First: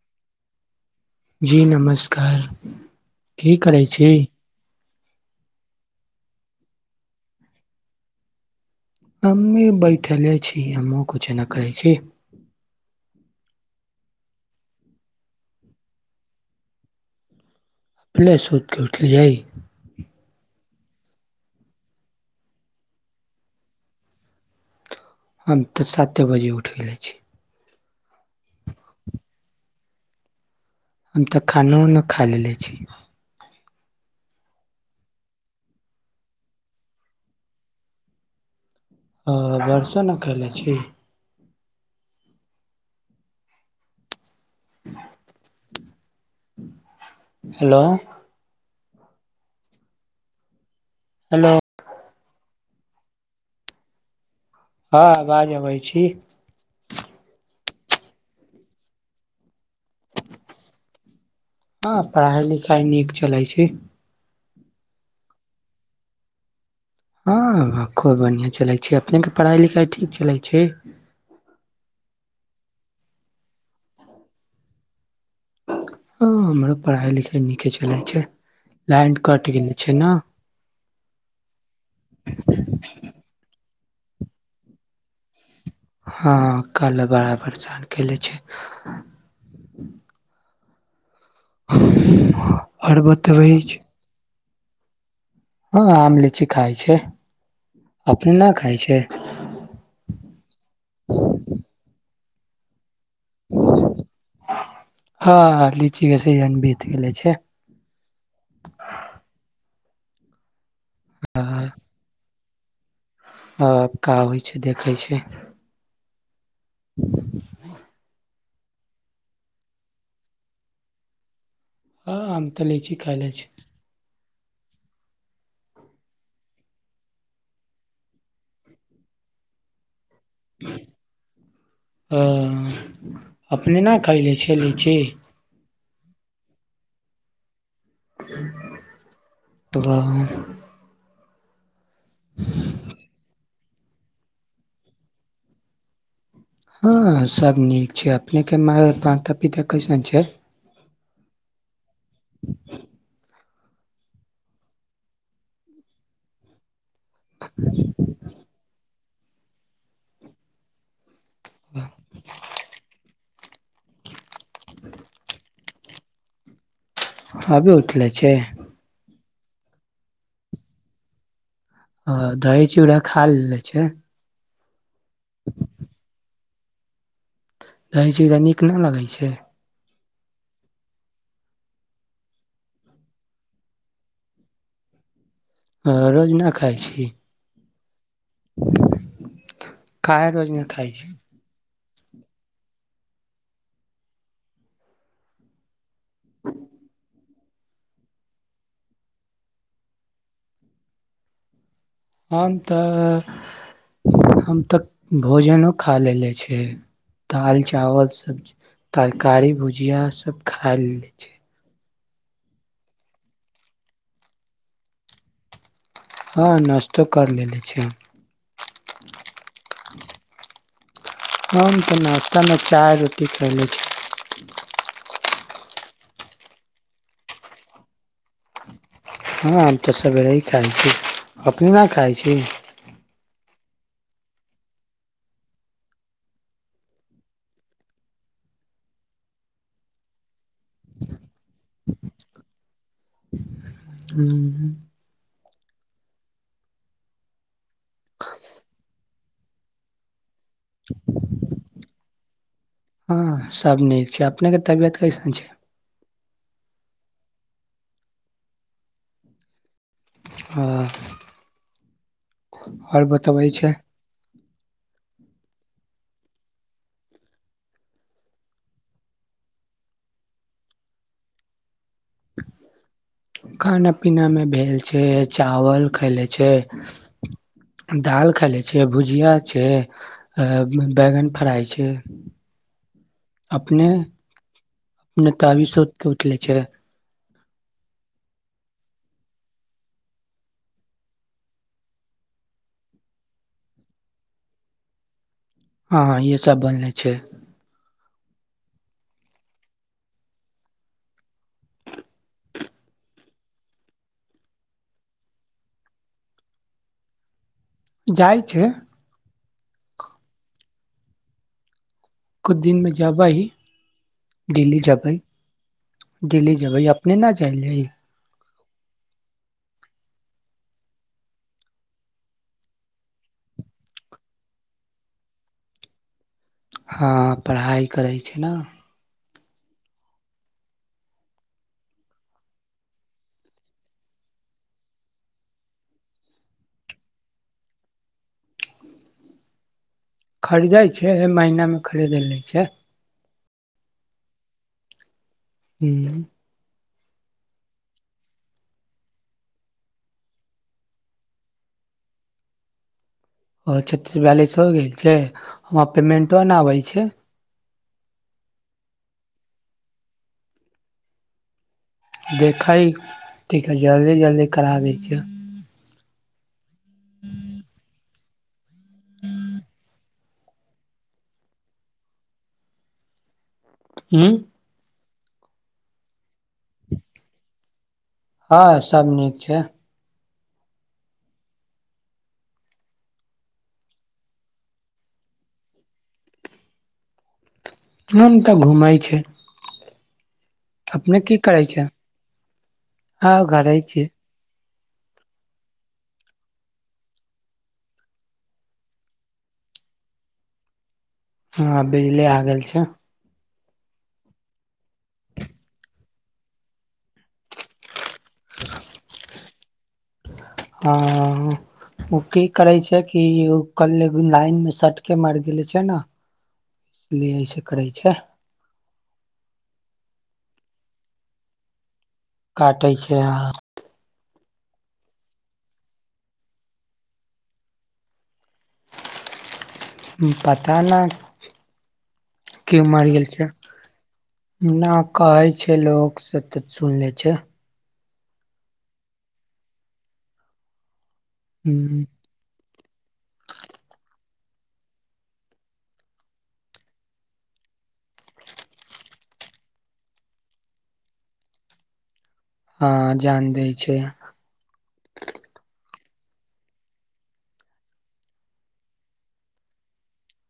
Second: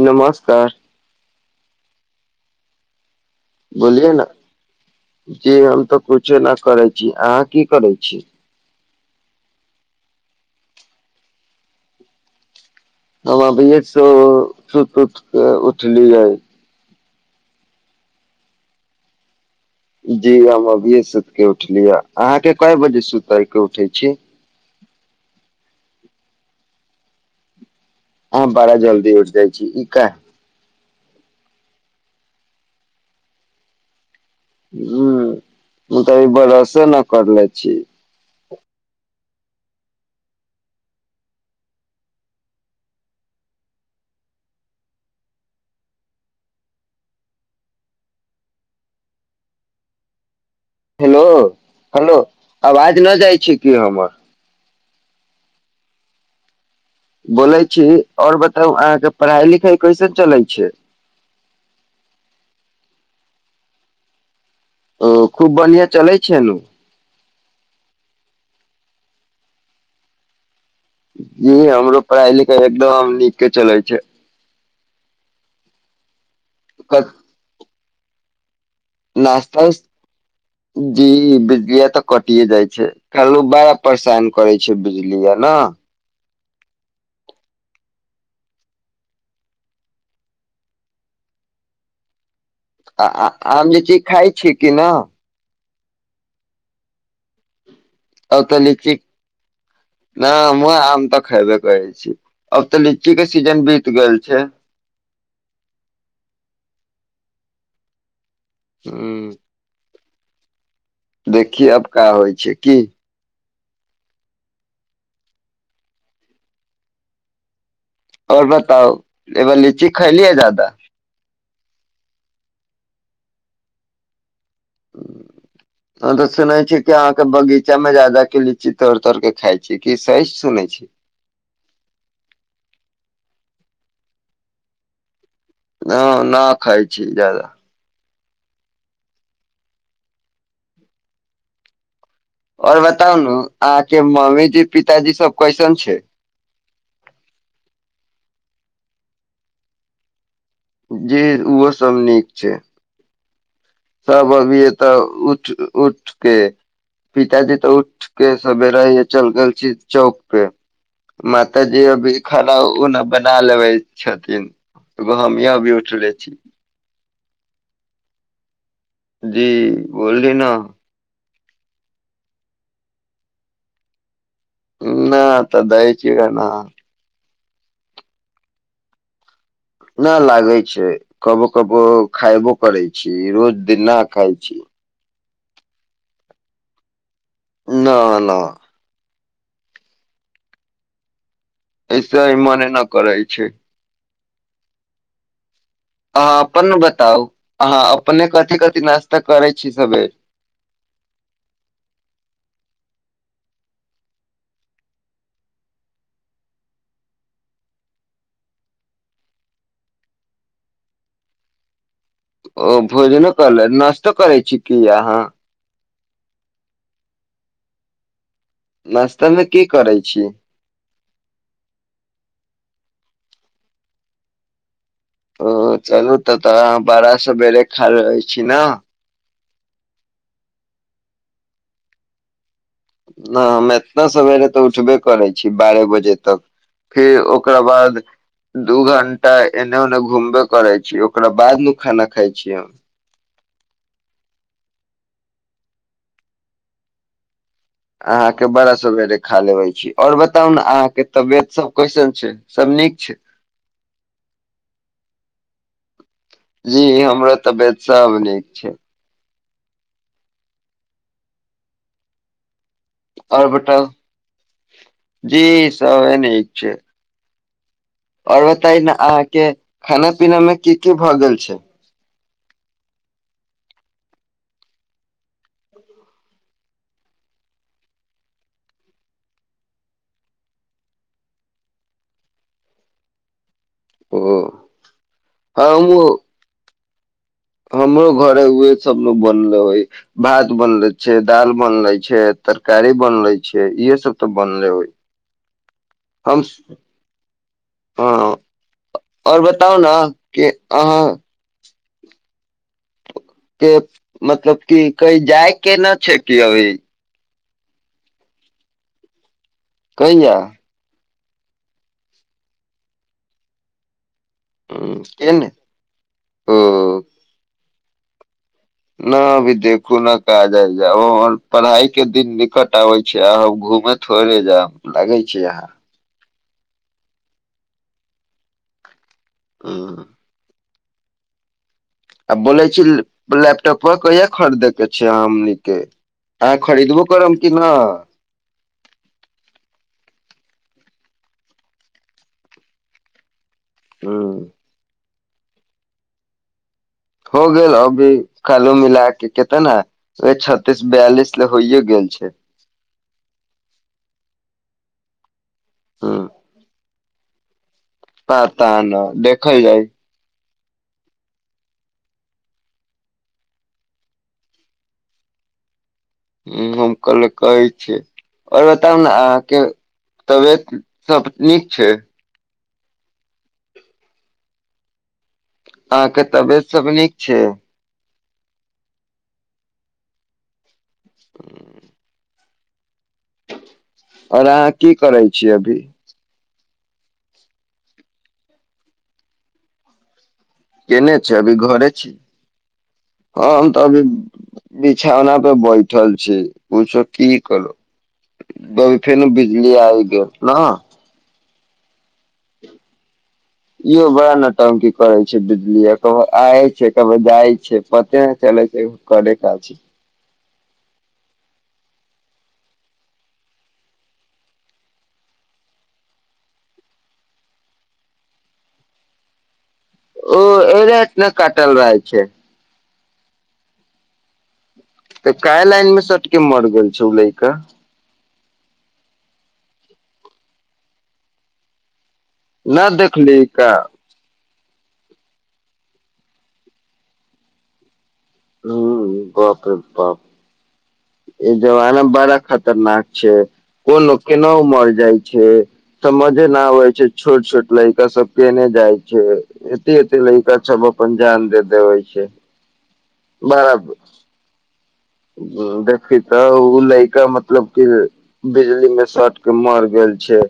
नमस्कार जी नमस्कार। की करै छी। बोलिये न जी हम तऽ कुछो नहि करै छी, अहाँ की करै छी। हमे बैठेले छी हमो कुछे नइ करै छी। ह अभीयै स सूत-उठ उठलीय। अखने सुतिके उठलियै। जी, हम अभिये सुति के उठलियै। अहाँ के कय बजे सुति के उठै छियै। हम त साते बजे उठि जाइ छी। हँ बड़ा जल्दी उठ जाइ छी ई क। हम तऽ खानो-उनो खा लेले छी। ह तऽ बरसे नहि करले छी। ह बरसों ने कइलै छी। [unintelligible] हेलो। हेलो। हेलो आवाज नहि जाइ छै कि हमर। हँ आवाज अबै छी। बोले छी आऔर बताउ अहाँके पढ़ाई- लिखाई। कैसन चलै छै। बड़ी नीक चलइ छै। ओ खूब बढ़िया चलै छै नू। हँ खूब बढ़िआँ चलै छै, अपनेके पढ़ाई-लिखाइ ठीक चलै छै। जी हमरो पढ़ाई-लिखाई एकदम नीके चलै छै। ह हमरो पढ़ाई-लिखाई नीके छै। चलै छै। लाइन कट नश्ता गेले छै न जी बीजलिया तऽ कटिए जाइ छै, काइलौं बा। परेशान करे छै बिजली य ने। हँ कल बड़ा परेशान कले छै। [unintelligible] आ बतबै आम छी जे चीज खाय छी। कि ना। हँ आम-लीची खाय छै। अपने आ न तऽ खाय लची छै नहि हम आम तऽ खेबे करै छी। अब तऽ लि। ची के सीजन बीत गेल छै। हँ लीची के सीजन बीत गेले छै। हूं। देखिये आब का होइ छै। की। आ का होइ छै, देखै छै। आओर बताउ ए बेर लीची खैलीयै ज्यदा। हँ हम तऽ लीची खैले छी। तऽ सुनै छी कि अहाँके बगीचा मे जा जा के लीची तौड़-तौड़ के खाय छी की? सही सुनै ह छी अपने ने खेलै छली की? हम न खाय छी ज्यादा। तऽब। आओर बताउ न अहाँके मम्मीजी-पिताजी सब कैसन छै। हँ सब नीक छै। अपने के माता-पिता कैसन छै? जी ओहो एकदम नीक छै। सभ अभीये तऽ उठ उठके पिताजी तऽ उठके सबेरहि चल गेल छी चौक पे। माता जी अभी खड़ा ओ ने। बना लेबै छथि। एगो हमये अभी उठले छी। अभी उठले छी? जी बोली ने ह दही चूड़ा खा लेने छै। ना तऽ दही चुरा ना। दही-चूरा नीक नहि लगै छै? नहि लागै छै कबो कबो खायबो करै छी रोज दिन नहि खाय छी। ह रोज न खाय छी? न न काहे रोज नहि खाय छी? ऐसा ही मने न करै छै। अहाँ अपन ने बताउ अहाँ अपने कथी कथी नाश्ता करै छी सवेर? हम तऽ हम तऽ भोजनो खा लेले छिय दालि, चावल, सब्जी, तरकारी, भुजिया सभ खा लेने छी। ओ भोजनो करले नश्तो करै छी की अहाँ? हँ नस्तो कर लेले छी। नश्तामे की करैत छी? हम तऽ नास्ता में चाय-रोटी खयलै छी। ओ चलू तऽ तऽ बड़ा सवेरे खा रहै छी ने? हँ हम तऽ सवेरे ही खाइ छी। अपने ने खाइ छी? न हम एतना सवेरे तऽ उठबे करै छी बारह बजे तक। फिर ओकरा बाद दू घंटा एने ओने घूमबे करै छी। ओकरा बाद न खाना खाइ छीयै हम। ह अहाँके बड़ा सवेरे खा लेबे छी। आऔर ब बताउ ने अहाँके तबियत सब कैसन? छै सब नीक छै हँ सब नीक छै अपने के तबियत कैसन छै। जी हमर तबियत सब नीक छै। [unintelligible] आ। [unintelligible] आओर बतबै छै। [unintelligible] जी सब ए न ई छै। [unintelligible] आओर बताय ने अहाँके खाना पीना मे की की भए गेल छै? खाना पीना मे भेल छै, चावल खाले छै, दालि खाले छै, भुजिया छै आ बैगन फ्राई छै। अपने ओ अपने तावी सूत हमहु के उठले छै? हमरो घर उहे सभ बनले होइ भात बनले छै दाल बनले छै तरकारी बनले छै इहे सभ तऽ बनले होइ। हँ -हँ यह हम सब बोलल छै। [unintelligible] हँ [unintelligible] आओर बताउ ने कि अहाँ। [unintelligible] के मतलब की कई जाय के न छै कि अभी। [unintelligible] जाइ छै। [unintelligible] कहीया। [unintelligible] कुछु दिनमे जाबा ही। [unintelligible] ह दिल्ली जेबै- के ने दिल्ली जेबै ओ अपने न जाइलय। [unintelligible] न अभी देखू ने काज आइ जाब हमर पढ़ाई के दिन निकट आबै छै आ हम घूमे थोड़े जायब लगै छी यहाँ। [unintelligible] हँ पढ़ाइ करै छै ने। [unintelligible] हं। [unintelligible] आ बोलै छी लैपटॉप पर कहिया खरीदे के छै आमनीक के अहाँ खरीदबो करब कि न। [unintelligible] खरीदै छै एहि महीनामे खरीदै लै छै। [unintelligible] हँ। [unintelligible] ह्मं। [unintelligible] हो गेल अभी कालू मिलाक केतेना ओे छत्तीस बयालिस लए होइए गेल छै। [unintelligible] ओ छत्तस वैलस गेल छै। [unintelligible] हमरा ह पेमेन्टो नहि आबै छै। [unintelligible] पता नई देखै जाइ। [unintelligible] देखै ठीक हइ जल्दी -जल्दी करा दै छियै। हम कल कहै छियै। [unintelligible] आओर बताउ ने -अहाँके तबियत- सब नीक छै। [unintelligible] हँ। [unintelligible] अहाँके तबियत सब नीक छै। [unintelligible] हँ सब नीक छै। [unintelligible] हं। [unintelligible] आओर अहाँ की करै छीियै अभी। [unintelligible] नाम तऽ घुमय छै। [unintelligible] केने अपने छी की अभी करे छै घरे छी हाँ [unintelligible] हम घरे तऽ अभी। छी बिछौना पे बैठल छी पूछो की करोभी फेन बिजली आब गेल ने। [unintelligible] हँ बिजली आ गेल छै। [unintelligible] इहो बड़ा नटंकी करै छै बिजली आ क आय छै कभो जाइ छै पते नहि चलै छै करे क छै। [unintelligible] ह ओ की करै छै कि कल लाइन मे सटके मारि गेले छै ने इसलिए ऐसे करै छै। [unintelligible] ओ ए रत ने कटल रहय छै। कटै छै। [unintelligible] तऽ काय लाइन में सटके मर गेल छै ओ लैऽका। पता न। क्यो नहि मर गेल देखली छै क। न कहै छै लोक से तऽ सुन ले छै। हूं, बाप रे बाप। ए जबना हँ बड़ा ख। [unintelligible] खतरनाक छै कोन केना उमर जाइ छै समझे न आबै छै छोट- छोट लड़िका सब केने जाइ छै एते- एते लड़िका सब अपन जान दे देवे छै।। हँ जान दै बड़ा छै। देखी तऽ ओ लड़का मतलब क बिजली मे सट के मर गेल छै।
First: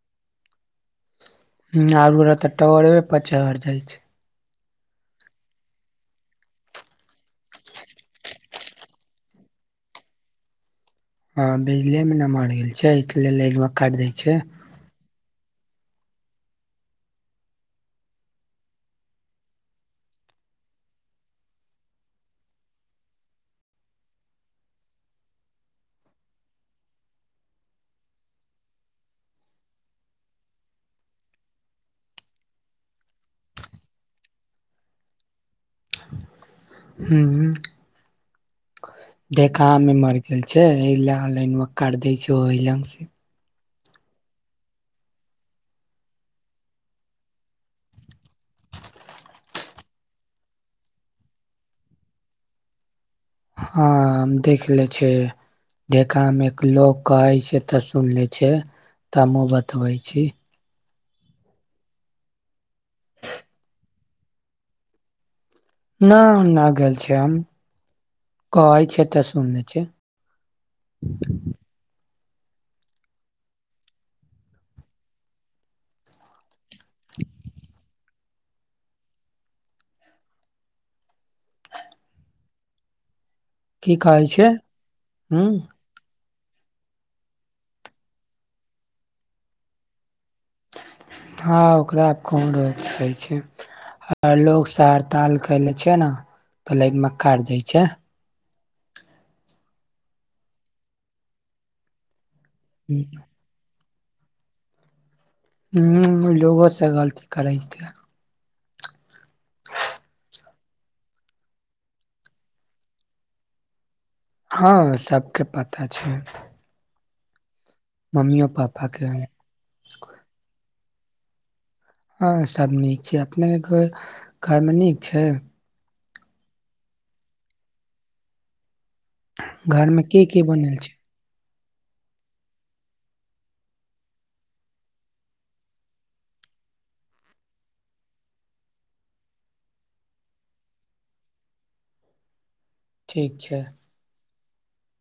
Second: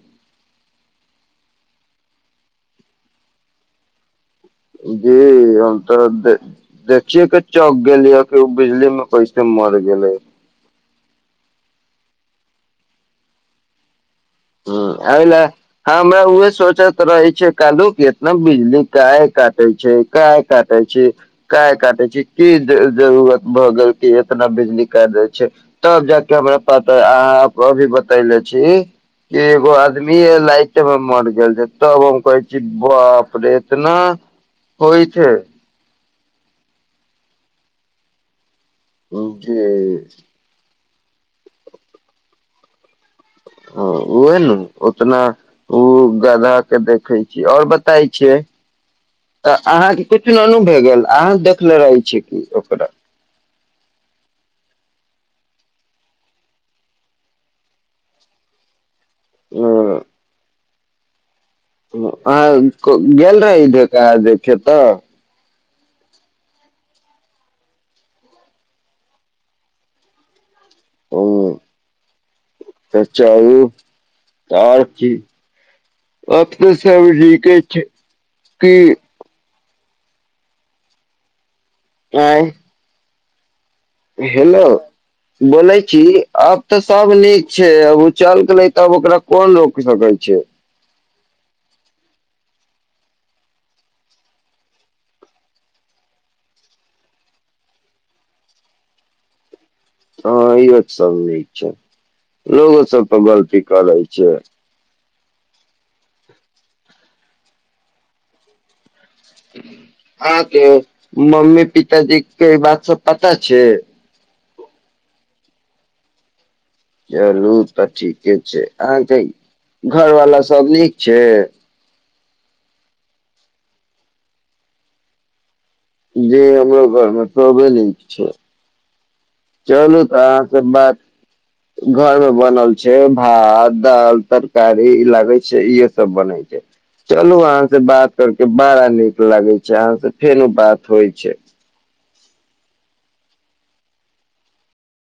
ह आरू रह तऽ टवरे प चहर जाइ छै। जी हम तऽ देखियए के चौक गेलिय कि ओ बिजली में कैसे मरि गेलै। हँ बिजली में न मर गेल छै, इसले लाइनबा काट दै। छै हूं आयले। हमरा उहे सोचत रहे छै, कलहू इतना बिजली काहे काटे छै, काहे काटे छै, काय काटे छै, की जरूरत भ गेल की इतना बिजली काट दै छै, तब जाक हमरा पता अहाँ अभी बतले छी। एगो आदमी राइत में मर गेल छै, तब हम कहै छी बापरे एतना होइ छै। हूं हूं। जे देखा में मरि गेल छै। अए ले लाइन काट दै छै, ओहि लग से। ह ओह नू उतना ओ गधा के देखे छी, आओर बताय छै। अहाँके किछु ननू भए गेल अहाँ देखले रहै छी कि ओकरा। हँ हम देख ले छै ढेका में एक लोक कहै छै तऽ सुन ले छै। त हमहुँ बतबै छी। अहाँ गेल रही ढेखा र देखै तऽ। ना न गल छै हम, कहइ छै तऽ सुनें छै। ओ तऽ चलू, तऽ आर की, अब सब नीके छै की। आँ। की कहै छै हेलो, हुं बोलै छी। अब तऽ सब नीक छै, अब ओ चल गेलै तब ओकरा कोन रोक सकै छै। हँ ओकरा आब कोन रोक सकैइ छै, आ लोग सब हरताल कलै छै ने तऽ लाइनमा काट दै छै। हँ ईहो सब न छै। लोगों सब तऽ गलती। करै छै। हूं लोगो से गलती करैत छै। अहाँके मम्मी- पिताजी के ई बात सब पता छै। हँ सभके पता छै। चलू। तऽ ठीके मम्मियो छै, पापा के अहाँके घर वाला सब नीक। छै। हँ सब नीक छै, अपने घर में नीक छै। जी हमरो घर में सबे नीक छै। घर चलू में की तऽ की अहाँ से बनल छै बात घरमे बनल छैय भात दाल तरकारी लागै छैय, इहे सब बनै छैय, चलू अहाँ से बात करके बड़ा नीक लागे छैय, अहाँ से फेनो बात होइ छैय। ठीक छैय।